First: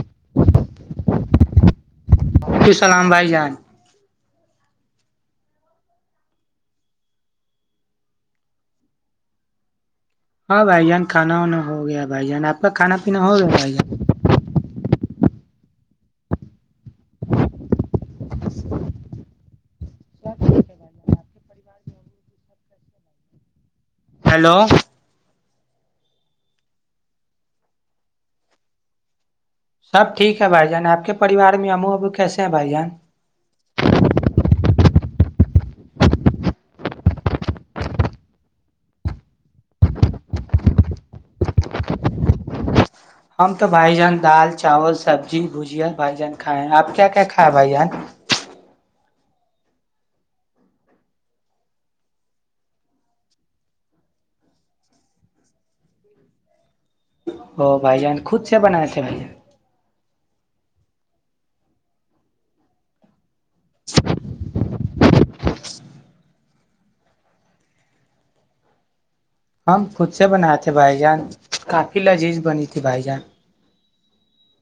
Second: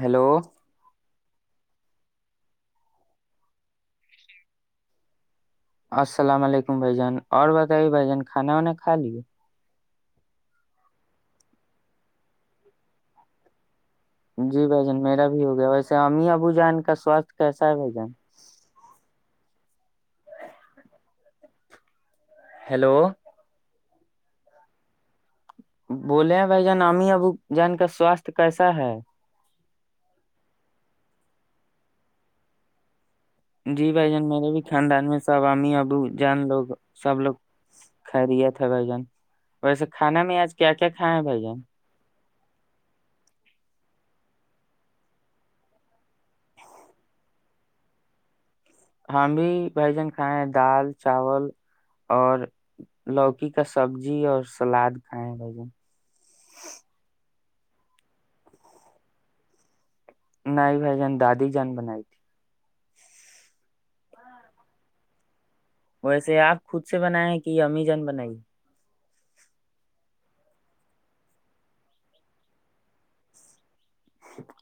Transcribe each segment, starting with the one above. hello کی سلام بھائی جان السلام علیکم بھ جان اور بتائیے بھ جان کھانا وانا کھا لیے ہاں بھائی جان کانا وانا ہو گیا بھائی جان آپ کا کانا پینا ہو گیا بھائی جان جی بھ جان میرا بھی ہو گیا ویسے امی ابو جان کا سوستھ کیسا ہے بھ جن ہیلو ہیلو بولے بھائی جان ااممی ابو جان کا سواستھ کیسا ہے سب ٹھیک ہے بھائی جان آپ کے پریوار میں امو ابو کیسے ہیں بھائی جان جی بھ جان میرے بھی خاندان میں سب امی ابو جان لوگ سب لوگ خریت ہے بھ جن ویسے کھانا میں آج کیا کیا کھائے ہے بھائی جن ہم تو بھائی جان دال چاول سبزی بجیا بھائی جان کھائے ہیں آپ کیا کیا کھ بھائی جان ہم بھی بھجن کھائے ہیں دال چاول اور لوکی کا سبزی اور سلاد کھائے ہیں بھائیجن ہو بھ جان خود سے بنایا تھ بھ ج نہیں بھائی جان دادی جان بنائی تھی [inaudible] ویسے آپ خود سے بنائے کہ امی جان بنائی ہم خود سے بن تھے بھائی جان کافی لذیذ بنی تھی بھائی جان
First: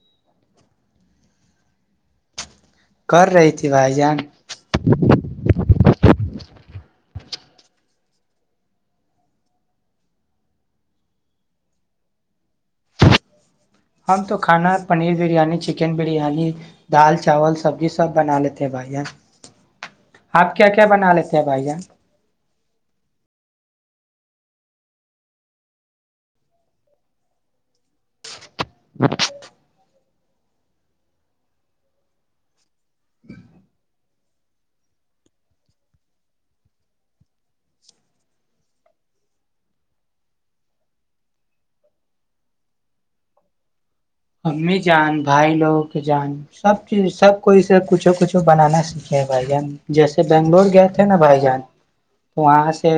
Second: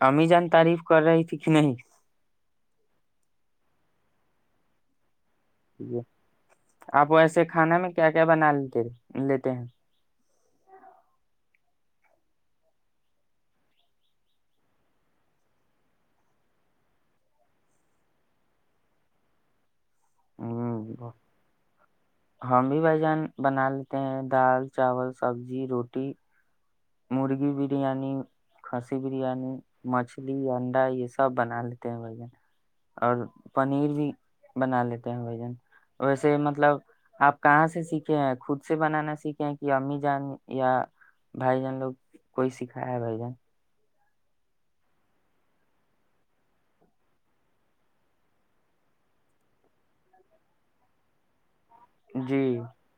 امی جان تعریف کر رہی تھی کہ نہیں کر رہی تھی بھائی جان ج آپ ایسے کھانا میں کیا کیا بنا لیتے لیتے ہیں ہم تو کھانا پنیر بریانی چکن بریانی دال چاول سبزی سب بنا لیتے ہیں بھائی آپ کیا کیا ہم بنا لیتے ہیں بھائییاان ہم بھی بھائی جان بنا لیتے ہیں دال چاول سبزی روٹی مرغی برییاانی کھسی بریانی مچھلی مھلی انڈا یہ سب بنا لیتے ہیں بھ جن اور پنیر بھی بنا لیتے ہیں بھ جن ویسے مطلب آپ کہاں سے سیکھے ہیں خود سے بنانا سیکھے ہیں کہ امی جان یا بھائی جان لوگ کوئی سکھایا ہے بھائی جان امی جان بھائی لوگوں کی جان سب چیز سب کو اسے کچھو کچھو بنانا سیکھے بھائی جان جیسے بنگلور گئے تھے نا بھائی جان جی پواںا آ سے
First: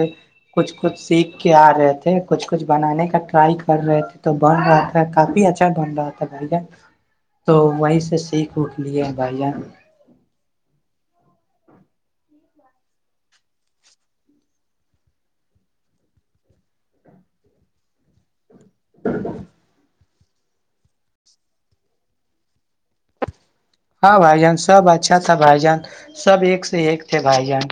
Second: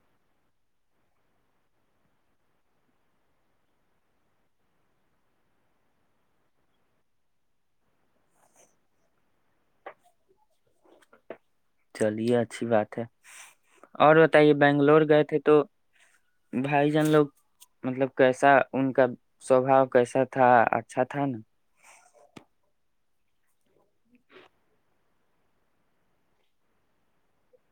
کچھ کچھ سیکھ کے آ رہے تھے کچھ کچھ بنانے کا ٹرائی کر رہے تھے تو بن رہا تھا کافی اچھا بن رہا تھا بھائی ج تو وہیں سے سیکھ اٹ لیے بھائی جان چلیے اچھی بات ہے اور بتائیے بنگلور گئے تھے تو بھائی جان لوگ مطلب کیسا ان کا سوباؤ کیسا تھا اچھا تھا نا ہاں بھائی جان سب اچھا تھا بھائی جان سب ایک سے ایک تھے بھائی جان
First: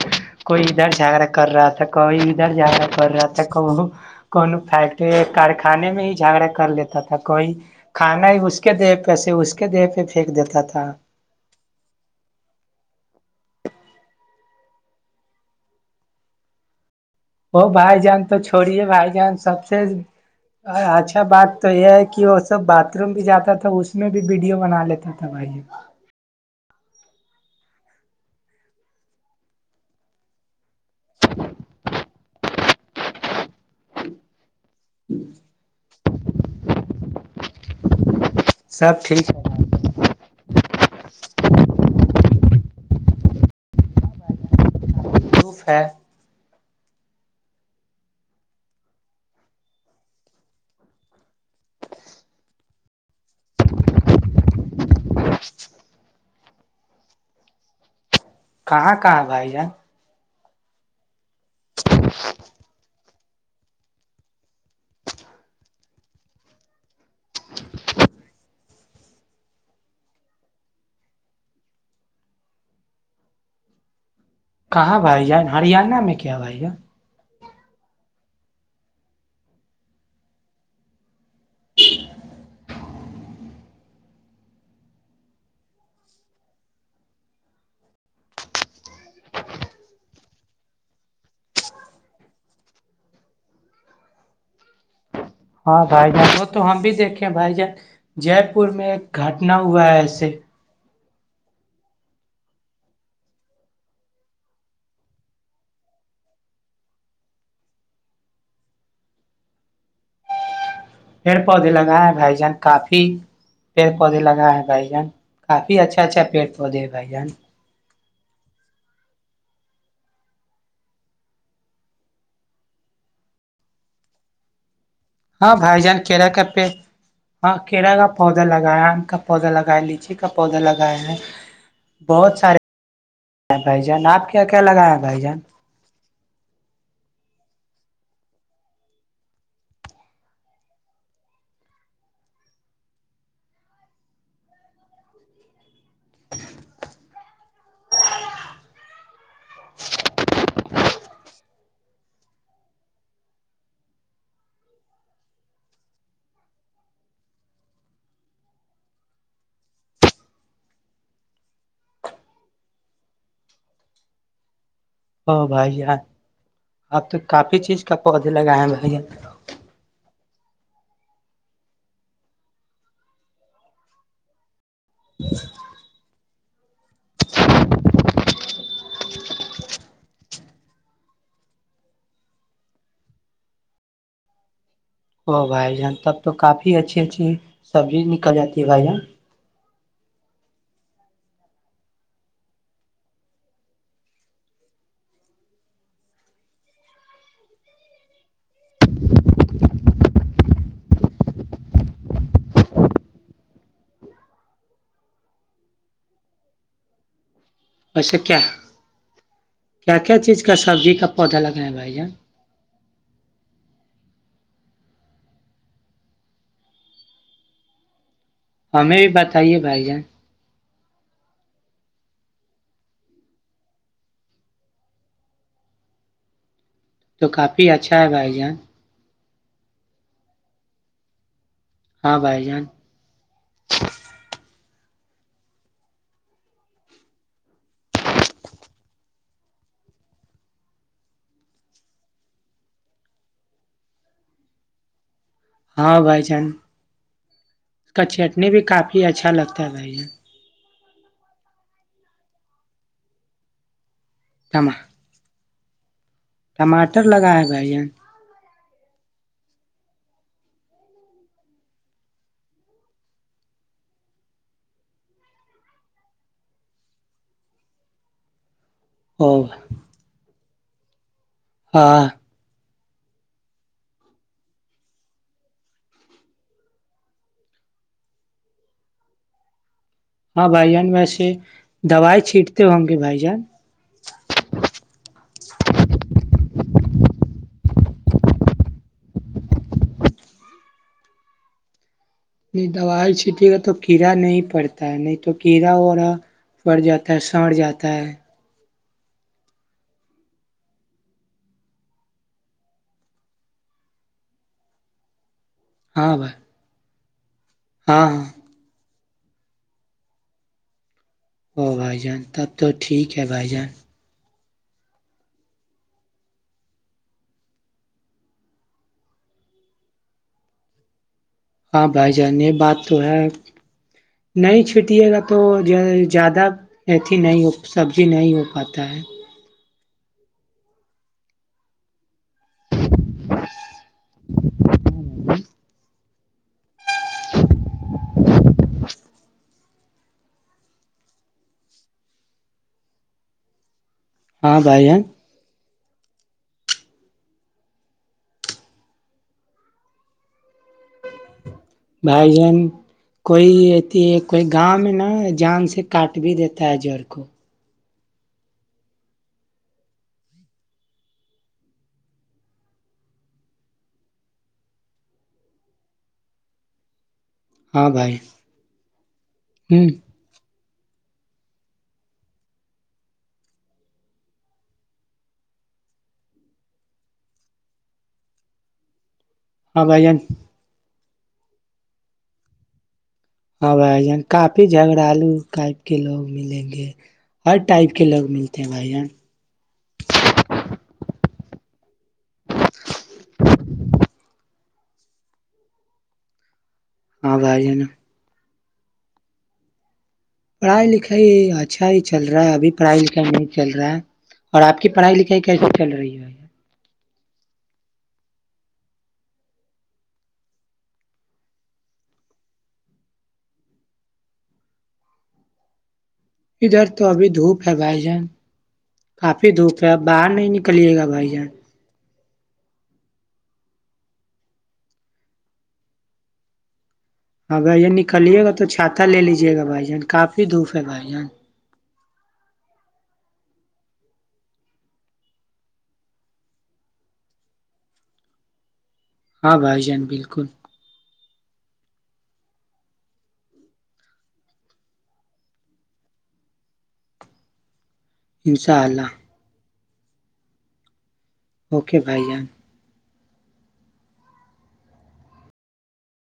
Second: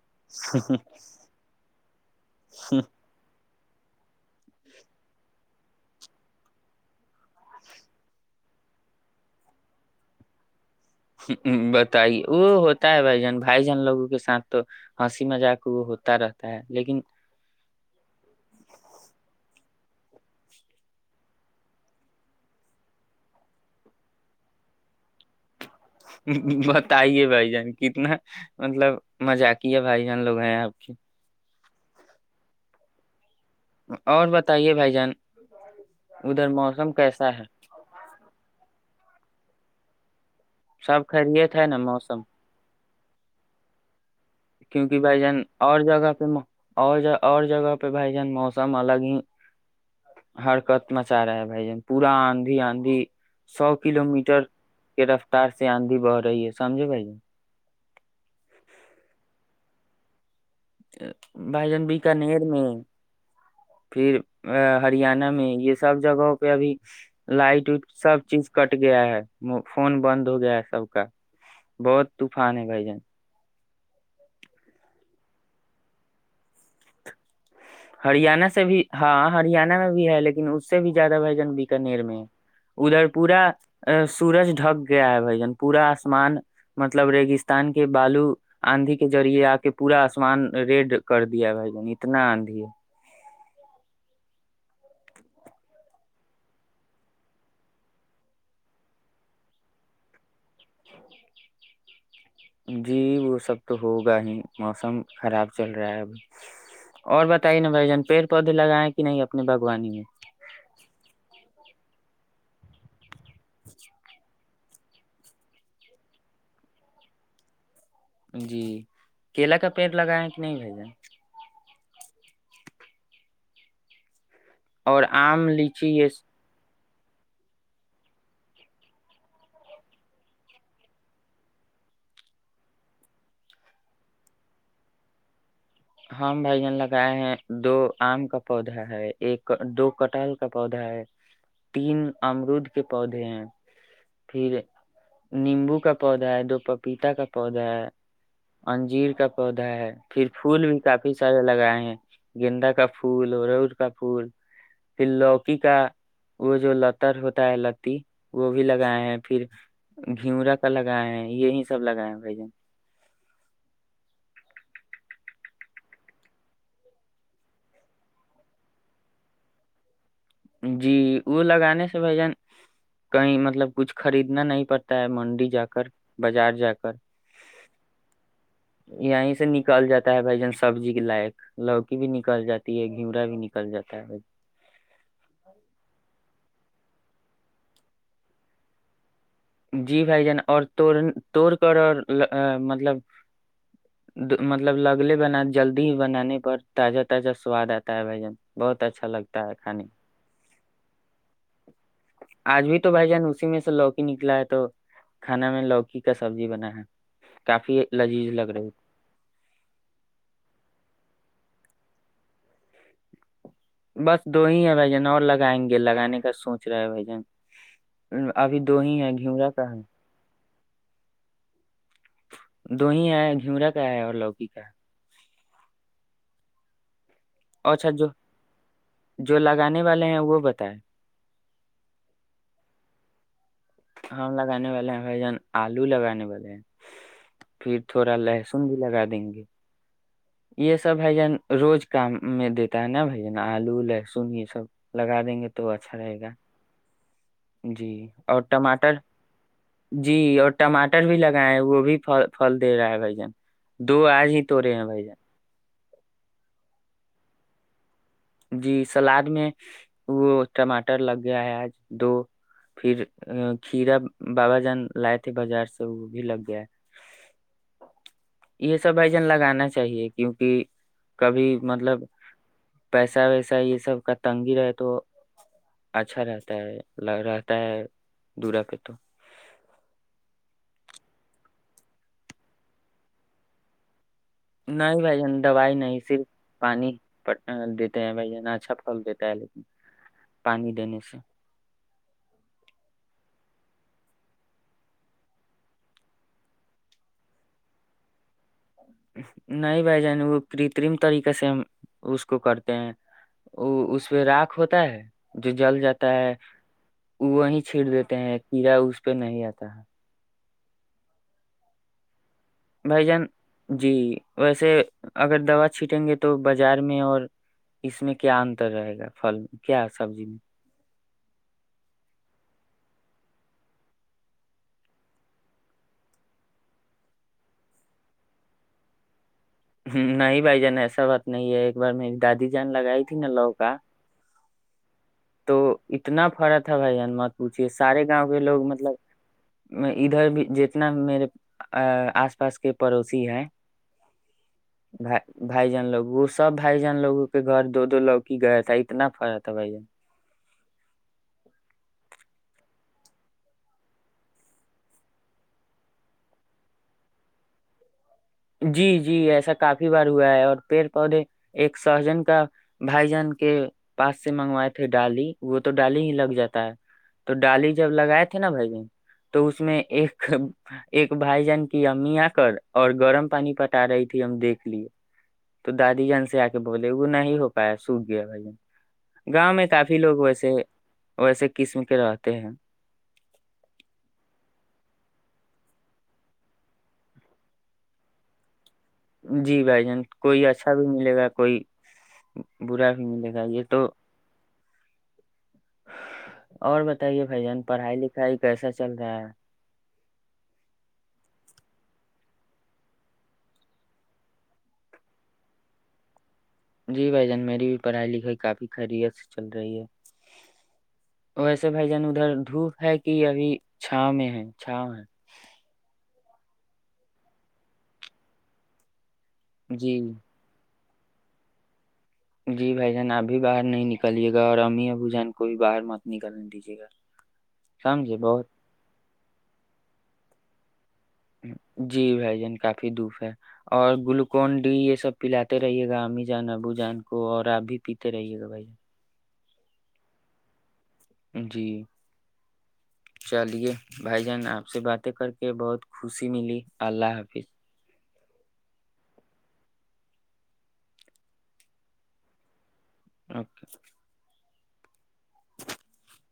کوئی ادھر جھگڑا کر رہا تھا کوئی ادھر جھاگڑا کر رہا تھا کو فیکٹری کارخانے میں ہی جھگڑا کر لیتا تھا کوئی کھانا ہی اس کے دیہ پہسے اس کے دیہ پہ پھینک دیتا تھا بتائیے وہ ہوتا ہے بھائی جان بھائی جان لوگوں کے ساتھ تو ہنسی مجا کے وہ ہوتا رہتا ہے لیکن وہ بھائی جان تو چھوڑی ہے بھائی جان سب اچھا بات تو یہ ہے کہ وہ سب باتھ روم بھی جاتا تھا اس میں بھی ویڈیو بنا لیتا تھا وہائی بتائیے بھائی جان کتنا مطلب مزا کیا ہے بھائی جان لوگ ہیں آپ کی اور ب بتائیے بھائی جان ادھر موسم کیسا ہے [inaudible] سب ٹھیک ہے سب خریت ہے نا موسم کیونکہ بھ جن پروف اور ہے جگہ پ اور ج اور جگہ پہ بھائی جان موسم الگ ہی ہرکت مچا رہا ہے بائی جان پورا آندھی آندھی سو کلو میٹر رفتار سے آندھی بہ رہی ہے سمجھے بائیے کہاں کہاں بھائی جان بھائی جان بکانیر میں پھر ا ہریانہ میں یہ سب جگہوں پہ ابھی لائٹ وٹ سب چیز کٹ گیا ہے فون بند ہو گیا ہے سب کا بہت طوفان ہے بھائی جان کہاں بھائی جان ہریانہ میں کیا بھائی ج ہریانہ سے بھی ہاں ہریانہ میں بھی ہے لیکن اس سے بھی زیادہ بھائی جن بکانر میں ادھر پورا سورج ڈھک گیا ہے بھائی جن پورا آسمان مطلب ریگستان کے بالو آندھی کے ذریعے آ کے پورا آسمان ریڈ کر دیا ہے بھائی جن اتنا آندھی ہے ہاں بھائی جان وہ تو ہم بھی دیکھے بھائی جان جے پور میں ایک گھٹنا ہوا ہے ایسے ج جی وہ سب تو ہوگا ہی موسم خراب چل رہا ہے اب اور بتائیے نا بھائی جان پیڑ پودے لگائے کہ نہیں اپنے باغوانی میں پیڑ پودے لگائےائے بھائی جان کافی لگا ہے [unintelligible] بھائی جان کافی اچھا اچھا پیڑ پودے ہے بھائی جان جی کیلا کا پیڑ لگائےیں کہ نہیں بھی جان اور آم ہاں بھائی جان لیچی یہ کیلا کا پیڑ ہاں کیڑا کا پودا لگایا آم کا پودا لگایا لیچی کا پودا لگایا ہیں بہت سارے بھائی جان آپ کیا کیا لگائےیا ہیں بھائی جان ہماں بھائی جان لگائے ہیں دو آم کا پودا ہے ایک دو کٹل کا پودا ہے تین امرود کے پودے ہیں پھر نیمبو کا پودا ہے دو پپیتا کا پودا ہے انجیر کا پودا ہے پھر پھول بھی کافی سارے لگائے ہیں گینندا کا پھول ارو روز کا پھول پھر لوکی کا وہ جو لتر ہوتا ہے لتی وہ بھی لگائے ہیں پھر گھیورا کا لگائے ہیں یہی سب لگائے ہیں بھائی جان آ بھائی جان آپ تو کافی چیز کا پودے لگائے ہیں بھائی جان جی وہ لگانے سے بھ جن کہیں مطلب کچھ خریدنا نہیں پڑ منڈی جا کر بازار جا کر یہیں سے نکل جاتا ہے بھائی جان سبزی کے لائق لوکی بھی نکل جاتی ہے گھیورا بھی نکل جاتا ہے بھا ہو بھائی جان تب تو کافی ا اچھی اچھی سبزی نکل جاتی ہے بھائی جان جی بھائی جان اور توڑ توڑ کر اور مطلب مطلب لگلے بنا جلدی ہی بنانے پر تازہ تازہ سواد آتا ہے بھ جان بہت اچھا لگتا ہے کھانے آج بھی تو بھائی جان اسی میں سے لوکی نک لائے تو کھانا میں لوکی کا سبزی بنا ہے کافی ویسے لذیذ کیا لگ رہی کیا کیا چیز کا سبزی کا پودا لگانا بھائی [inaudible] بس دو ہی ہے بھ جن اور لگائیں گے لگانے کا سوچ رہا ہے بھائی جان ابھی دو ہمیں ہی بھی ہے گھیورا بتائیے کا بھائی جان دو ہی ہے جمرا کا ہے اور لوکی کا تو کافی اچھا ہے بھائی جان جو لگانے والے ہیں وہ بتائے ہاں بھائی جان ہاں لگانے والے ہیں بھائی جان آلو لگانے والے ہیں پھر تھوڑا لہسن بھی لگا دیں گے یہ سب بھائی جان روز کام میں دیتا ہے نا بھائی جان آلو لہسن یہ سب لگا دیں گے تو ہاں اچھا رہے بھائی گا جان جی اس کا اور چٹنی بھی ٹماٹر کافی اچھا لگ جی اور ٹماٹر بھی لگائے ہیں وہ بھی فل دے رہا ہے بھائی جان دو آج ہی ٹما توڑے ہیں بھائی جان ٹماٹر لگایا ہے جائے جی سلاد میں وہ ٹماٹر لگ گیا ہے آج دو پھر کھیرا بابا جان لائے تھے بازار سے وہ بھی لگ گیا ہے یہ سب بائیجن او لگانا چاہیے کیونکہ کبھی مطلب ہاں پیسہ ویسا یہ سب کا تنگی رہ تو اچھا رہتا ہے لگاتا ہےدورا پہ تو ہاں بھائی جان ویسے دوائی چھیٹتے ہو ہم بھیی بھائی جان نہیں بھائی جن دوائی نہیں صرف پانی دیتے ہیں بھائی جن اچھا پھل دیتا ہے لیکن پانی دینے سے دوائی چھینٹیے گا تو کیڑا نہیں پڑتا ہے نہیں تو کیڑا اورا پڑ جاتا ہے سڑ جاتا ہے نہیں بھائی جان وہ کترم طریقے سے ہم اس کو کرتے ہیں وہ اس پہ راک ہوتا ہے جو جل جاتا ہاں ہے بھائی وہی چھیڑ ہاں دیتے ہاں ہیں کیڑا اس پہ نہیں آتا ہے ا بھائی جان تب تو ٹھیک ہے بھائی جان جی ویسے اگر دوا چھیٹیں گے تو بازار میں اور اس میں کیا انتر رہے گا پھل کیا سبزی میں ہاں بھائی جان یہ بات تو ہے نہیں چھٹیے گا تو زیادہ اتھی نہیں سبزی نہیں ہو پاتا ہے نہیں بھائی جان ایسا بات نہیں ہے ایک بار میری دادی جان لگائی تھی نا لو کا تو اتنا فرق ہے بھائی مت پوچھیے سارے گاؤں کے لوگ مطلب ادھر بھی جتنا میرے آس پاس کے پڑوسی ہے ہاں بھائی جان بائی بھائی جان لوگ سب بھائی جان لووں کے گھر دو دو لوگ کی گئے تھا اتنا فرا تھا بائی جان بائین کوئیتی ہے کوئی گاؤں میں نا جان سے کاٹ بھی دیتا ہے جڑ کو جی جی ایسا کافی بار ہوا ہے اور پیڑ پودے ایک سہجن کا بھائی جان کے پاس سے منگوائے تھے ڈالی وہ تو ڈالی ہی لگ جاتا ہے تو ڈالی ہاں جب بھائی لگائے تھے نا بھائی ج تو اس میں ہ ایک ایک بھائی جان کی امی آ کر اور گرم پانی پٹا رہی تھی ہم دیکھ لیے تو دادی جان سے آ کے بولے وہ نہیں ہو پایا سوکھ گیا بھائی ج گاؤں میں ہاں کافی بھائی جان لوگ ویسے وہ ایسے قسم کے رہتے ہیں ہاں بائی یہاں کافی جھگڑلو ٹائپ کے لوگ ملیں گے ہر ٹائپ کے لوگ ملیں جی بھائی جان کوئی اچھا بھی ملے گا کوئی برا بھی ملے گا یہ تو اور بتائیے بھائی جان پڑھائی لکھائی کیسا چل رہا ہے پڑھائی لکھائی اچھا ہی چل رہا ہے ابھی پڑھائی لکھائی نہیں چل رہا ہے اور آپ کی پڑھائی لکھائی کیس چل رہی ہے جی بھ جان میری بھی پڑھائی لکھائی کافی خیریت سے چل رہی ہے ویسے بھائی جان ادھر دھوپ ہے کہ ابھی چھاؤ میں ہے چھاؤ ہے ادھر تو ابھی دھوپ ہے بھائی جان کافی دھوپ ہے جی باہر نہیں نکل کلیے گا بھائی یہ جی بھائی جان ابھی باہر نہیں نکلیے گا اور امی ا بو جان کو بھی باہر مت نکلنے دیجیے گا ہاںگر یہ سمجھے نکلیے بہت گا تو چھاتا لے لیجیے گا بھائی جان کاپ اد جی بھائی جان کافی پھر دھوپ ہے اور گلوکون ڈی یہ سب پلاتے رہیے گا عاممی جان ابو جان کو اور آپ بھی پیتے رہیے گا بھائی جان ہاں بھائی جان بالکل جی چلیے بھائی جان آپ سے باتیں کر کے بہت خوشی ملی اللہ حافظ انشاءاللہ اوکے بھائی جان اوکا